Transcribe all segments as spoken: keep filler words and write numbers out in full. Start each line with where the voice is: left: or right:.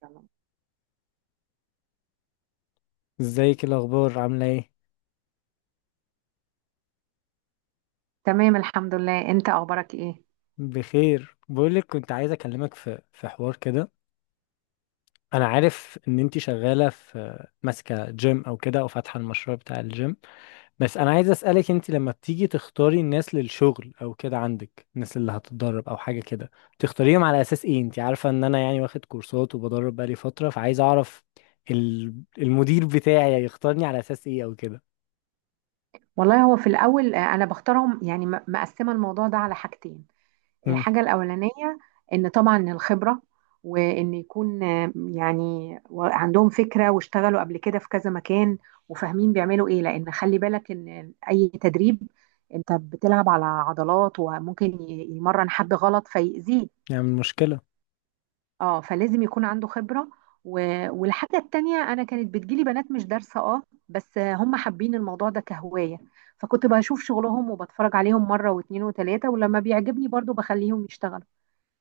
right: تمام،
left: ازيك؟ إيه الاخبار؟ عامله ايه؟
right: تمام. الحمد لله، انت اخبارك ايه؟
left: بخير. بقولك كنت عايز اكلمك في في حوار كده. انا عارف ان انتي شغاله في ماسكه جيم او كده، او فاتحه المشروع بتاع الجيم. بس انا عايز اسالك، انتي لما بتيجي تختاري الناس للشغل او كده، عندك الناس اللي هتتدرب او حاجه كده، تختاريهم على اساس ايه؟ انتي عارفه ان انا يعني واخد كورسات وبدرب بقالي فتره، فعايز اعرف ال- المدير بتاعي يختارني على اساس ايه او كده.
right: والله، هو في الاول آه، انا بختارهم يعني م- مقسمه الموضوع ده على حاجتين.
left: امم،
right: الحاجه الاولانيه ان طبعا الخبره، وان يكون آه، يعني و- عندهم فكره واشتغلوا قبل كده في كذا مكان، وفاهمين بيعملوا ايه، لان خلي بالك ان اي تدريب انت بتلعب على عضلات وممكن ي- يمرن حد غلط فيأذيه.
left: يعني مشكله.
right: اه، فلازم يكون عنده خبرة و... والحاجة التانية، أنا كانت بتجيلي بنات مش دارسة، اه، بس هم حابين الموضوع ده كهواية، فكنت بشوف شغلهم وبتفرج عليهم مرة واتنين وتلاتة، ولما بيعجبني برضو بخليهم يشتغلوا.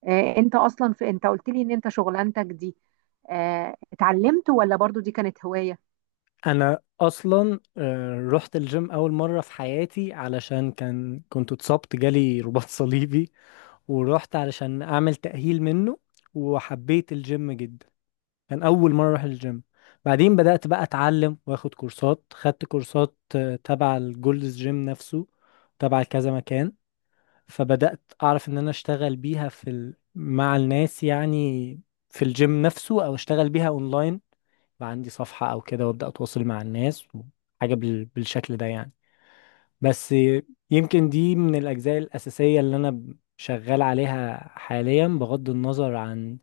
right: آه انت أصلا في انت قلت لي إن انت شغلانتك دي آه اتعلمت، ولا برضو دي كانت هواية؟
left: انا اصلا آه، رحت الجيم اول مره في حياتي علشان كان كنت اتصبت، جالي رباط صليبي، ورحت علشان اعمل تاهيل منه. وحبيت الجيم جدا، كان اول مره اروح الجيم. بعدين بدات بقى اتعلم واخد كورسات، خدت كورسات آه، تبع الجولدز جيم نفسه، تبع كذا مكان. فبدات اعرف ان انا اشتغل بيها في ال... مع الناس يعني، في الجيم نفسه او اشتغل بيها اونلاين، بقى عندي صفحة أو كده وأبدأ أتواصل مع الناس، حاجة بال... بالشكل ده يعني. بس يمكن دي من الأجزاء الأساسية اللي أنا شغال عليها حاليا، بغض النظر عن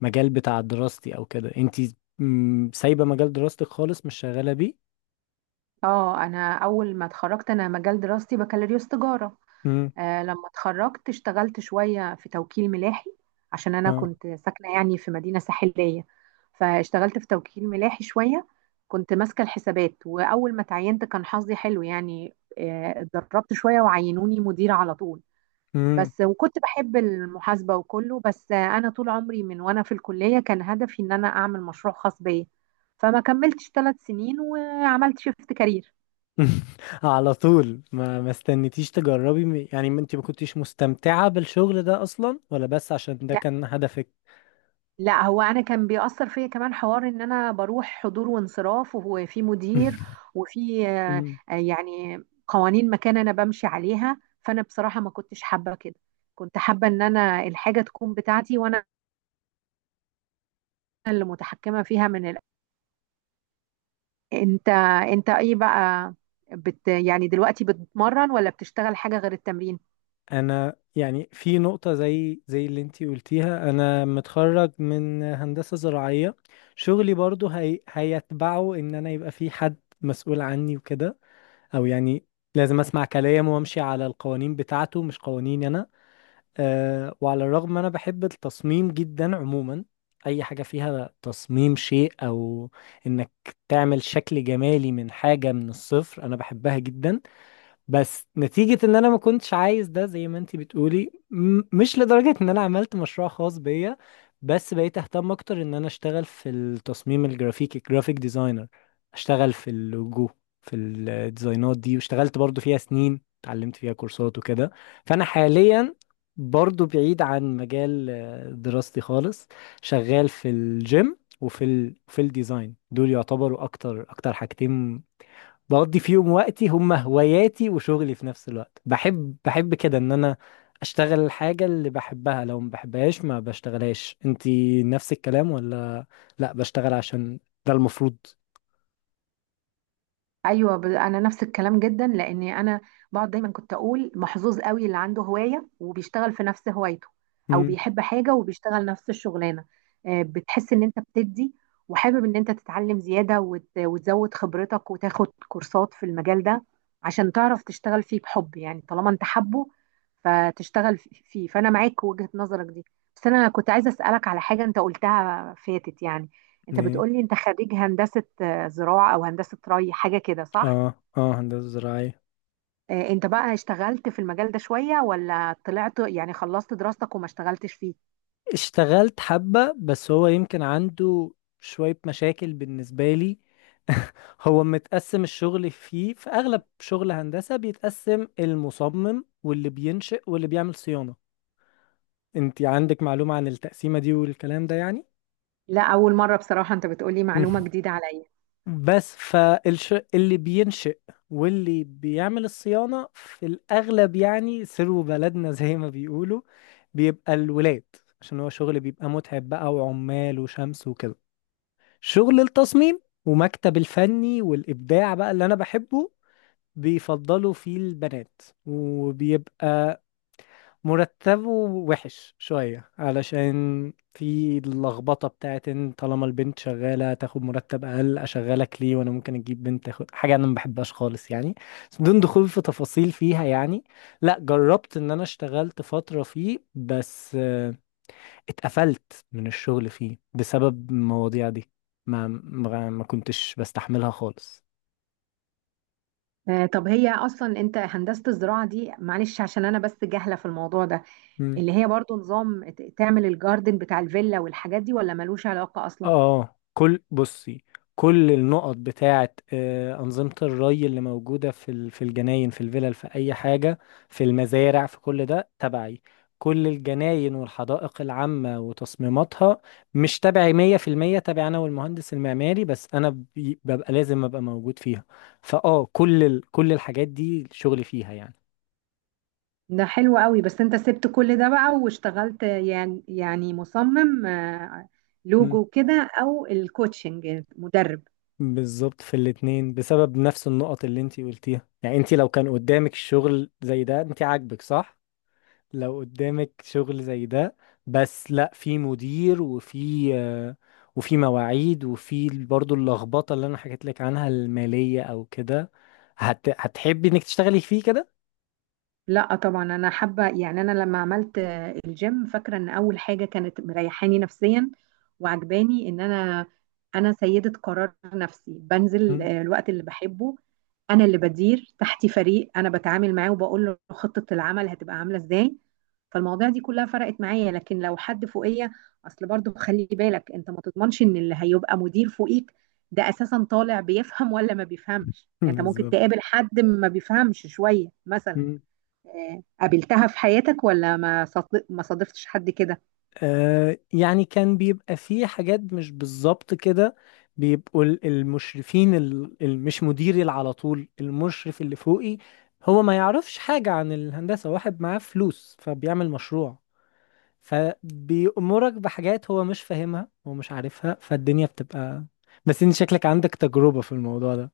left: مجال بتاع دراستي أو كده. أنتي مم، سايبة مجال دراستك خالص، مش شغالة بيه؟
right: اه، أنا أول ما اتخرجت، أنا مجال دراستي بكالوريوس تجارة.
left: مم.
right: آه، لما اتخرجت اشتغلت شوية في توكيل ملاحي، عشان أنا
left: اه.
right: كنت ساكنة يعني في مدينة ساحلية. فاشتغلت في توكيل ملاحي شوية، كنت ماسكة الحسابات، وأول ما تعينت كان حظي حلو يعني، آه، اتدربت شوية وعينوني مديرة على طول.
left: مم.
right: بس، وكنت بحب المحاسبة وكله، بس آه، أنا طول عمري من وأنا في الكلية كان هدفي إن أنا أعمل مشروع خاص بيا، فما كملتش ثلاث سنين وعملت شيفت كارير.
left: على طول؟ ما ما استنيتيش تجربي م- يعني ما انت ما كنتيش مستمتعة بالشغل ده اصلا، ولا بس عشان ده كان هدفك؟
right: لا، هو انا كان بيأثر فيا كمان حوار ان انا بروح حضور وانصراف، وفي مدير، وفي آه، آه، يعني قوانين مكان انا بمشي عليها، فانا بصراحة ما كنتش حابة كده. كنت حابة ان انا الحاجة تكون بتاعتي، وانا اللي متحكمة فيها من الأول. انت انت ايه بقى؟ بت يعني دلوقتي بتتمرن ولا بتشتغل حاجة غير التمرين؟
left: انا يعني في نقطة زي زي اللي انتي قلتيها. انا متخرج من هندسة زراعية، شغلي برضو هي هيتبعه ان انا يبقى في حد مسؤول عني وكده، او يعني لازم اسمع كلامه وامشي على القوانين بتاعته مش قوانيني انا. أه، وعلى الرغم انا بحب التصميم جدا عموما، اي حاجة فيها تصميم شيء او انك تعمل شكل جمالي من حاجة من الصفر انا بحبها جدا. بس نتيجة ان انا ما كنتش عايز ده، زي ما انتي بتقولي، م- مش لدرجة ان انا عملت مشروع خاص بيا، بس بقيت اهتم اكتر ان انا اشتغل في التصميم الجرافيكي، جرافيك ديزاينر، اشتغل في اللوجو، في الديزاينات دي، واشتغلت برضو فيها سنين، اتعلمت فيها كورسات وكده. فانا حاليا برضو بعيد عن مجال آه، دراستي خالص. شغال في الجيم وفي ال... في الديزاين، دول يعتبروا اكتر اكتر حاجتين بقضي فيهم وقتي، هم هواياتي وشغلي في نفس الوقت. بحب بحب كده ان انا اشتغل الحاجة اللي بحبها، لو ما بحبهاش ما بشتغلهاش. انتي نفس الكلام ولا لا، بشتغل عشان ده المفروض؟
right: ايوه، ب- انا نفس الكلام جدا، لاني انا بقعد دايما كنت اقول محظوظ قوي اللي عنده هوايه وبيشتغل في نفس هوايته، او
left: امم.
right: بيحب حاجه وبيشتغل نفس الشغلانه. آه، بتحس ان انت بتدي وحابب ان انت تتعلم زياده وت- وتزود خبرتك وتاخد كورسات في المجال ده عشان تعرف تشتغل فيه، بحب يعني طالما انت حبه فتشتغل في- فيه، فانا معاك وجهه نظرك دي. بس انا كنت عايزه اسالك على حاجه انت قلتها فاتت، يعني انت
left: ايه.
right: بتقولي انت خريج هندسه زراعة أو هندسة ري حاجة كده، صح؟
left: اه اه، هندسة زراعية.
right: آه، أنت بقى اشتغلت في المجال ده شوية ولا طلعت، يعني خلصت دراستك وما اشتغلتش فيه؟
left: اشتغلت حبة، بس هو يمكن عنده شوية مشاكل بالنسبة لي. هو متقسم الشغل فيه، في أغلب شغل هندسة بيتقسم المصمم واللي بينشئ واللي بيعمل صيانة. انت عندك معلومة عن التقسيمة دي والكلام ده يعني؟
right: لا، أول مرة بصراحة أنت بتقولي
left: مم.
right: معلومة جديدة عليا.
left: بس فالش اللي بينشئ واللي بيعمل الصيانة في الأغلب يعني، سروا بلدنا زي ما بيقولوا، بيبقى الولاد، عشان هو شغل بيبقى متعب بقى وعمال وشمس وكده. شغل التصميم ومكتب الفني والإبداع بقى اللي أنا بحبه، بيفضلوا فيه البنات، وبيبقى مرتبه وحش شوية علشان في اللخبطة بتاعت ان طالما البنت شغالة تاخد مرتب أقل أشغلك ليه، وأنا ممكن أجيب بنت تاخد حاجة أنا ما بحبهاش خالص يعني. بس بدون دخول في تفاصيل فيها يعني، لا جربت إن أنا اشتغلت فترة فيه، بس آه، اتقفلت من الشغل فيه بسبب المواضيع دي، ما ما ما كنتش بستحملها خالص.
right: آه، طب هي أصلا أنت هندسة الزراعة دي، معلش عشان أنا بس جاهلة في الموضوع ده، اللي هي برضو نظام ت- تعمل الجاردن بتاع الفيلا والحاجات دي، ولا ملوش علاقة أصلا؟
left: اه. كل، بصي، كل النقط بتاعة آه، أنظمة الري اللي موجودة في ال- في الجناين، في الفلل، في أي حاجة، في المزارع، في كل ده تبعي. كل الجناين والحدائق العامة وتصميماتها مش تبعي مية في المية، تبعي أنا والمهندس المعماري، بس أنا بي- ببقى لازم أبقى موجود فيها. فأه كل ال- كل الحاجات دي شغلي فيها يعني.
right: ده حلو قوي، بس أنت سبت كل ده بقى واشتغلت يعني يعني مصمم آه،
left: مم.
right: لوجو كده، أو الكوتشنج، مدرب؟
left: بالظبط في الاتنين، بسبب نفس النقط اللي انتي قلتيها. يعني انتي لو كان قدامك الشغل زي ده انتي عاجبك، صح؟ لو قدامك شغل زي ده بس لا، في مدير، وفي آه، وفي مواعيد، وفي برضو اللخبطة اللي انا حكيت لك عنها المالية او كده، هت... هتحبي انك تشتغلي فيه كده؟
right: لا طبعا انا حابه، يعني انا لما عملت آه، الجيم فاكره ان اول حاجه كانت مريحاني نفسيا، وعجباني ان انا انا سيده قرار نفسي، بنزل
left: مم.
right: آه، الوقت اللي بحبه. انا اللي بدير تحتي فريق، انا بتعامل معاه وبقول له خطه العمل هتبقى عامله ازاي، فالمواضيع دي كلها فرقت معايا. لكن لو حد فوقيه، اصل برضو خلي بالك انت ما تضمنش ان اللي هيبقى مدير فوقيك ده اساسا طالع بيفهم ولا ما بيفهمش، يعني انت ممكن
left: بالظبط.
right: تقابل حد ما بيفهمش شويه مثلا.
left: مم.
right: آه، قابلتها في حياتك ولا ما صادف- ما صادفتش حد كده؟
left: آه يعني كان بيبقى فيه حاجات مش بالظبط كده. بيبقوا ال- المشرفين اللي مش مديري، اللي على طول المشرف اللي فوقي هو ما يعرفش حاجة عن الهندسة، واحد معاه فلوس فبيعمل مشروع، فبيأمرك بحاجات هو مش فاهمها ومش عارفها، فالدنيا بتبقى. بس انت شكلك عندك تجربة في الموضوع ده.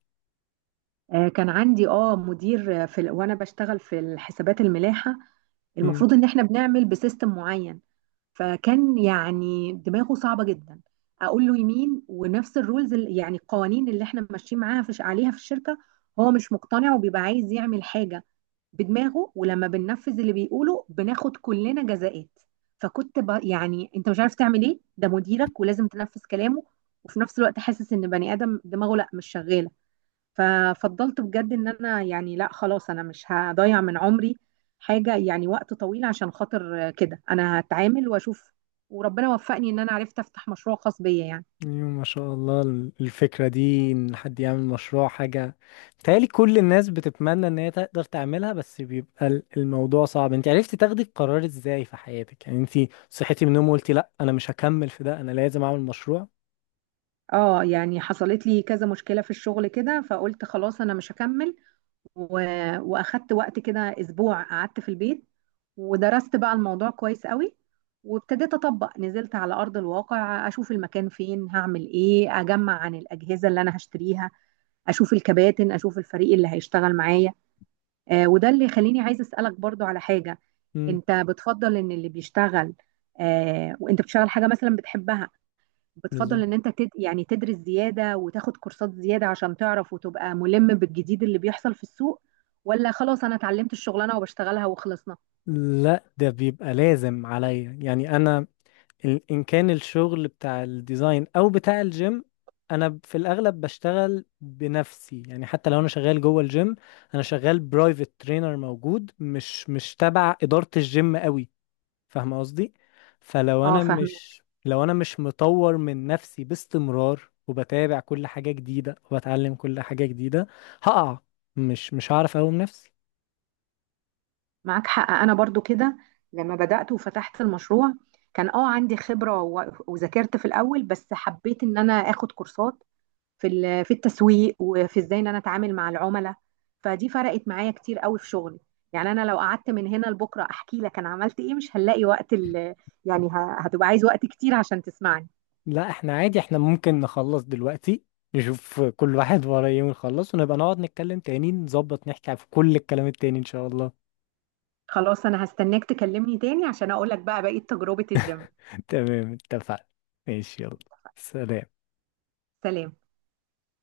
right: آه، كان عندي اه مدير آه، في ال- وانا بشتغل في الحسابات الملاحه،
left: مم.
right: المفروض ان احنا بنعمل بسيستم معين. فكان يعني دماغه صعبه جدا، اقول له يمين، ونفس الرولز، ال- يعني القوانين اللي احنا ماشيين معاها في عليها في الشركه، هو مش مقتنع وبيبقى عايز يعمل حاجه بدماغه، ولما بننفذ اللي بيقوله بناخد كلنا جزاءات. فكنت ب... يعني انت مش عارف تعمل ايه، ده مديرك ولازم تنفذ كلامه، وفي نفس الوقت حاسس ان بني ادم دماغه لا، مش شغاله. ففضلت بجد ان انا يعني، لا خلاص، انا مش هضيع من عمري حاجه، يعني وقت طويل عشان خاطر كده انا هتعامل واشوف. وربنا وفقني ان انا عرفت افتح مشروع خاص بيا يعني.
left: ايوه، ما شاء الله. ال- الفكرة دي ان حد يعمل مشروع حاجة بتهيألي كل الناس بتتمنى ان هي تقدر تعملها، بس بيبقى ال- الموضوع صعب. انت عرفتي تاخدي القرار ازاي في حياتك؟ يعني انت صحيتي من النوم وقلتي لا انا مش هكمل في ده، انا لازم اعمل مشروع؟
right: اه، يعني حصلت لي كذا مشكله في الشغل كده، فقلت خلاص انا مش هكمل و... واخدت وقت كده، اسبوع قعدت في البيت، ودرست بقى الموضوع كويس قوي، وابتديت اطبق، نزلت على ارض الواقع اشوف المكان فين، هعمل ايه، اجمع عن الاجهزه اللي انا هشتريها، اشوف الكباتن، اشوف الفريق اللي هيشتغل معايا. آه وده اللي يخليني عايز اسالك برضو على حاجه.
left: مم.
right: انت بتفضل ان اللي بيشتغل، آه وانت بتشتغل حاجه مثلا بتحبها، بتفضل
left: بالظبط.
right: ان انت تد... يعني تدرس زيادة وتاخد كورسات زيادة عشان تعرف وتبقى ملم بالجديد اللي بيحصل في السوق؟ ولا خلاص انا اتعلمت الشغلانة وبشتغلها وخلصنا؟
left: لا ده بيبقى لازم عليا. يعني انا ال- ان كان الشغل بتاع الديزاين او بتاع الجيم، انا ب- في الاغلب بشتغل بنفسي يعني، حتى لو انا شغال جوه الجيم انا شغال برايفت ترينر موجود، مش مش تبع ادارة الجيم قوي، فاهمه قصدي؟ فلو
right: اه،
left: انا
right: فاهمين.
left: مش لو انا مش مطور من نفسي باستمرار، وبتابع كل حاجة جديدة وبتعلم كل حاجة جديدة، هقع، مش مش هعرف اقوم نفسي.
right: معاك حق، انا برضو كده. لما بدأت وفتحت المشروع، كان اه عندي خبرة و- وذاكرت في الاول، بس حبيت ان انا اخد كورسات في ال- في التسويق، وفي ازاي ان انا اتعامل مع العملاء، فدي فرقت معايا كتير قوي في شغلي. يعني انا لو قعدت من هنا لبكره احكي لك انا عملت ايه مش هنلاقي وقت، ال... يعني ه- هتبقى عايز وقت كتير عشان تسمعني.
left: لا احنا عادي، احنا ممكن نخلص دلوقتي، نشوف كل واحد وراه ايه ونخلص، ونبقى نقعد نتكلم تاني نظبط نحكي في كل الكلام التاني ان شاء الله.
right: خلاص، انا هستناك تكلمني تاني عشان اقول لك بقى بقية تجربة الجيم.
left: تمام، اتفقنا. ماشي، يلا، سلام.
right: سلام.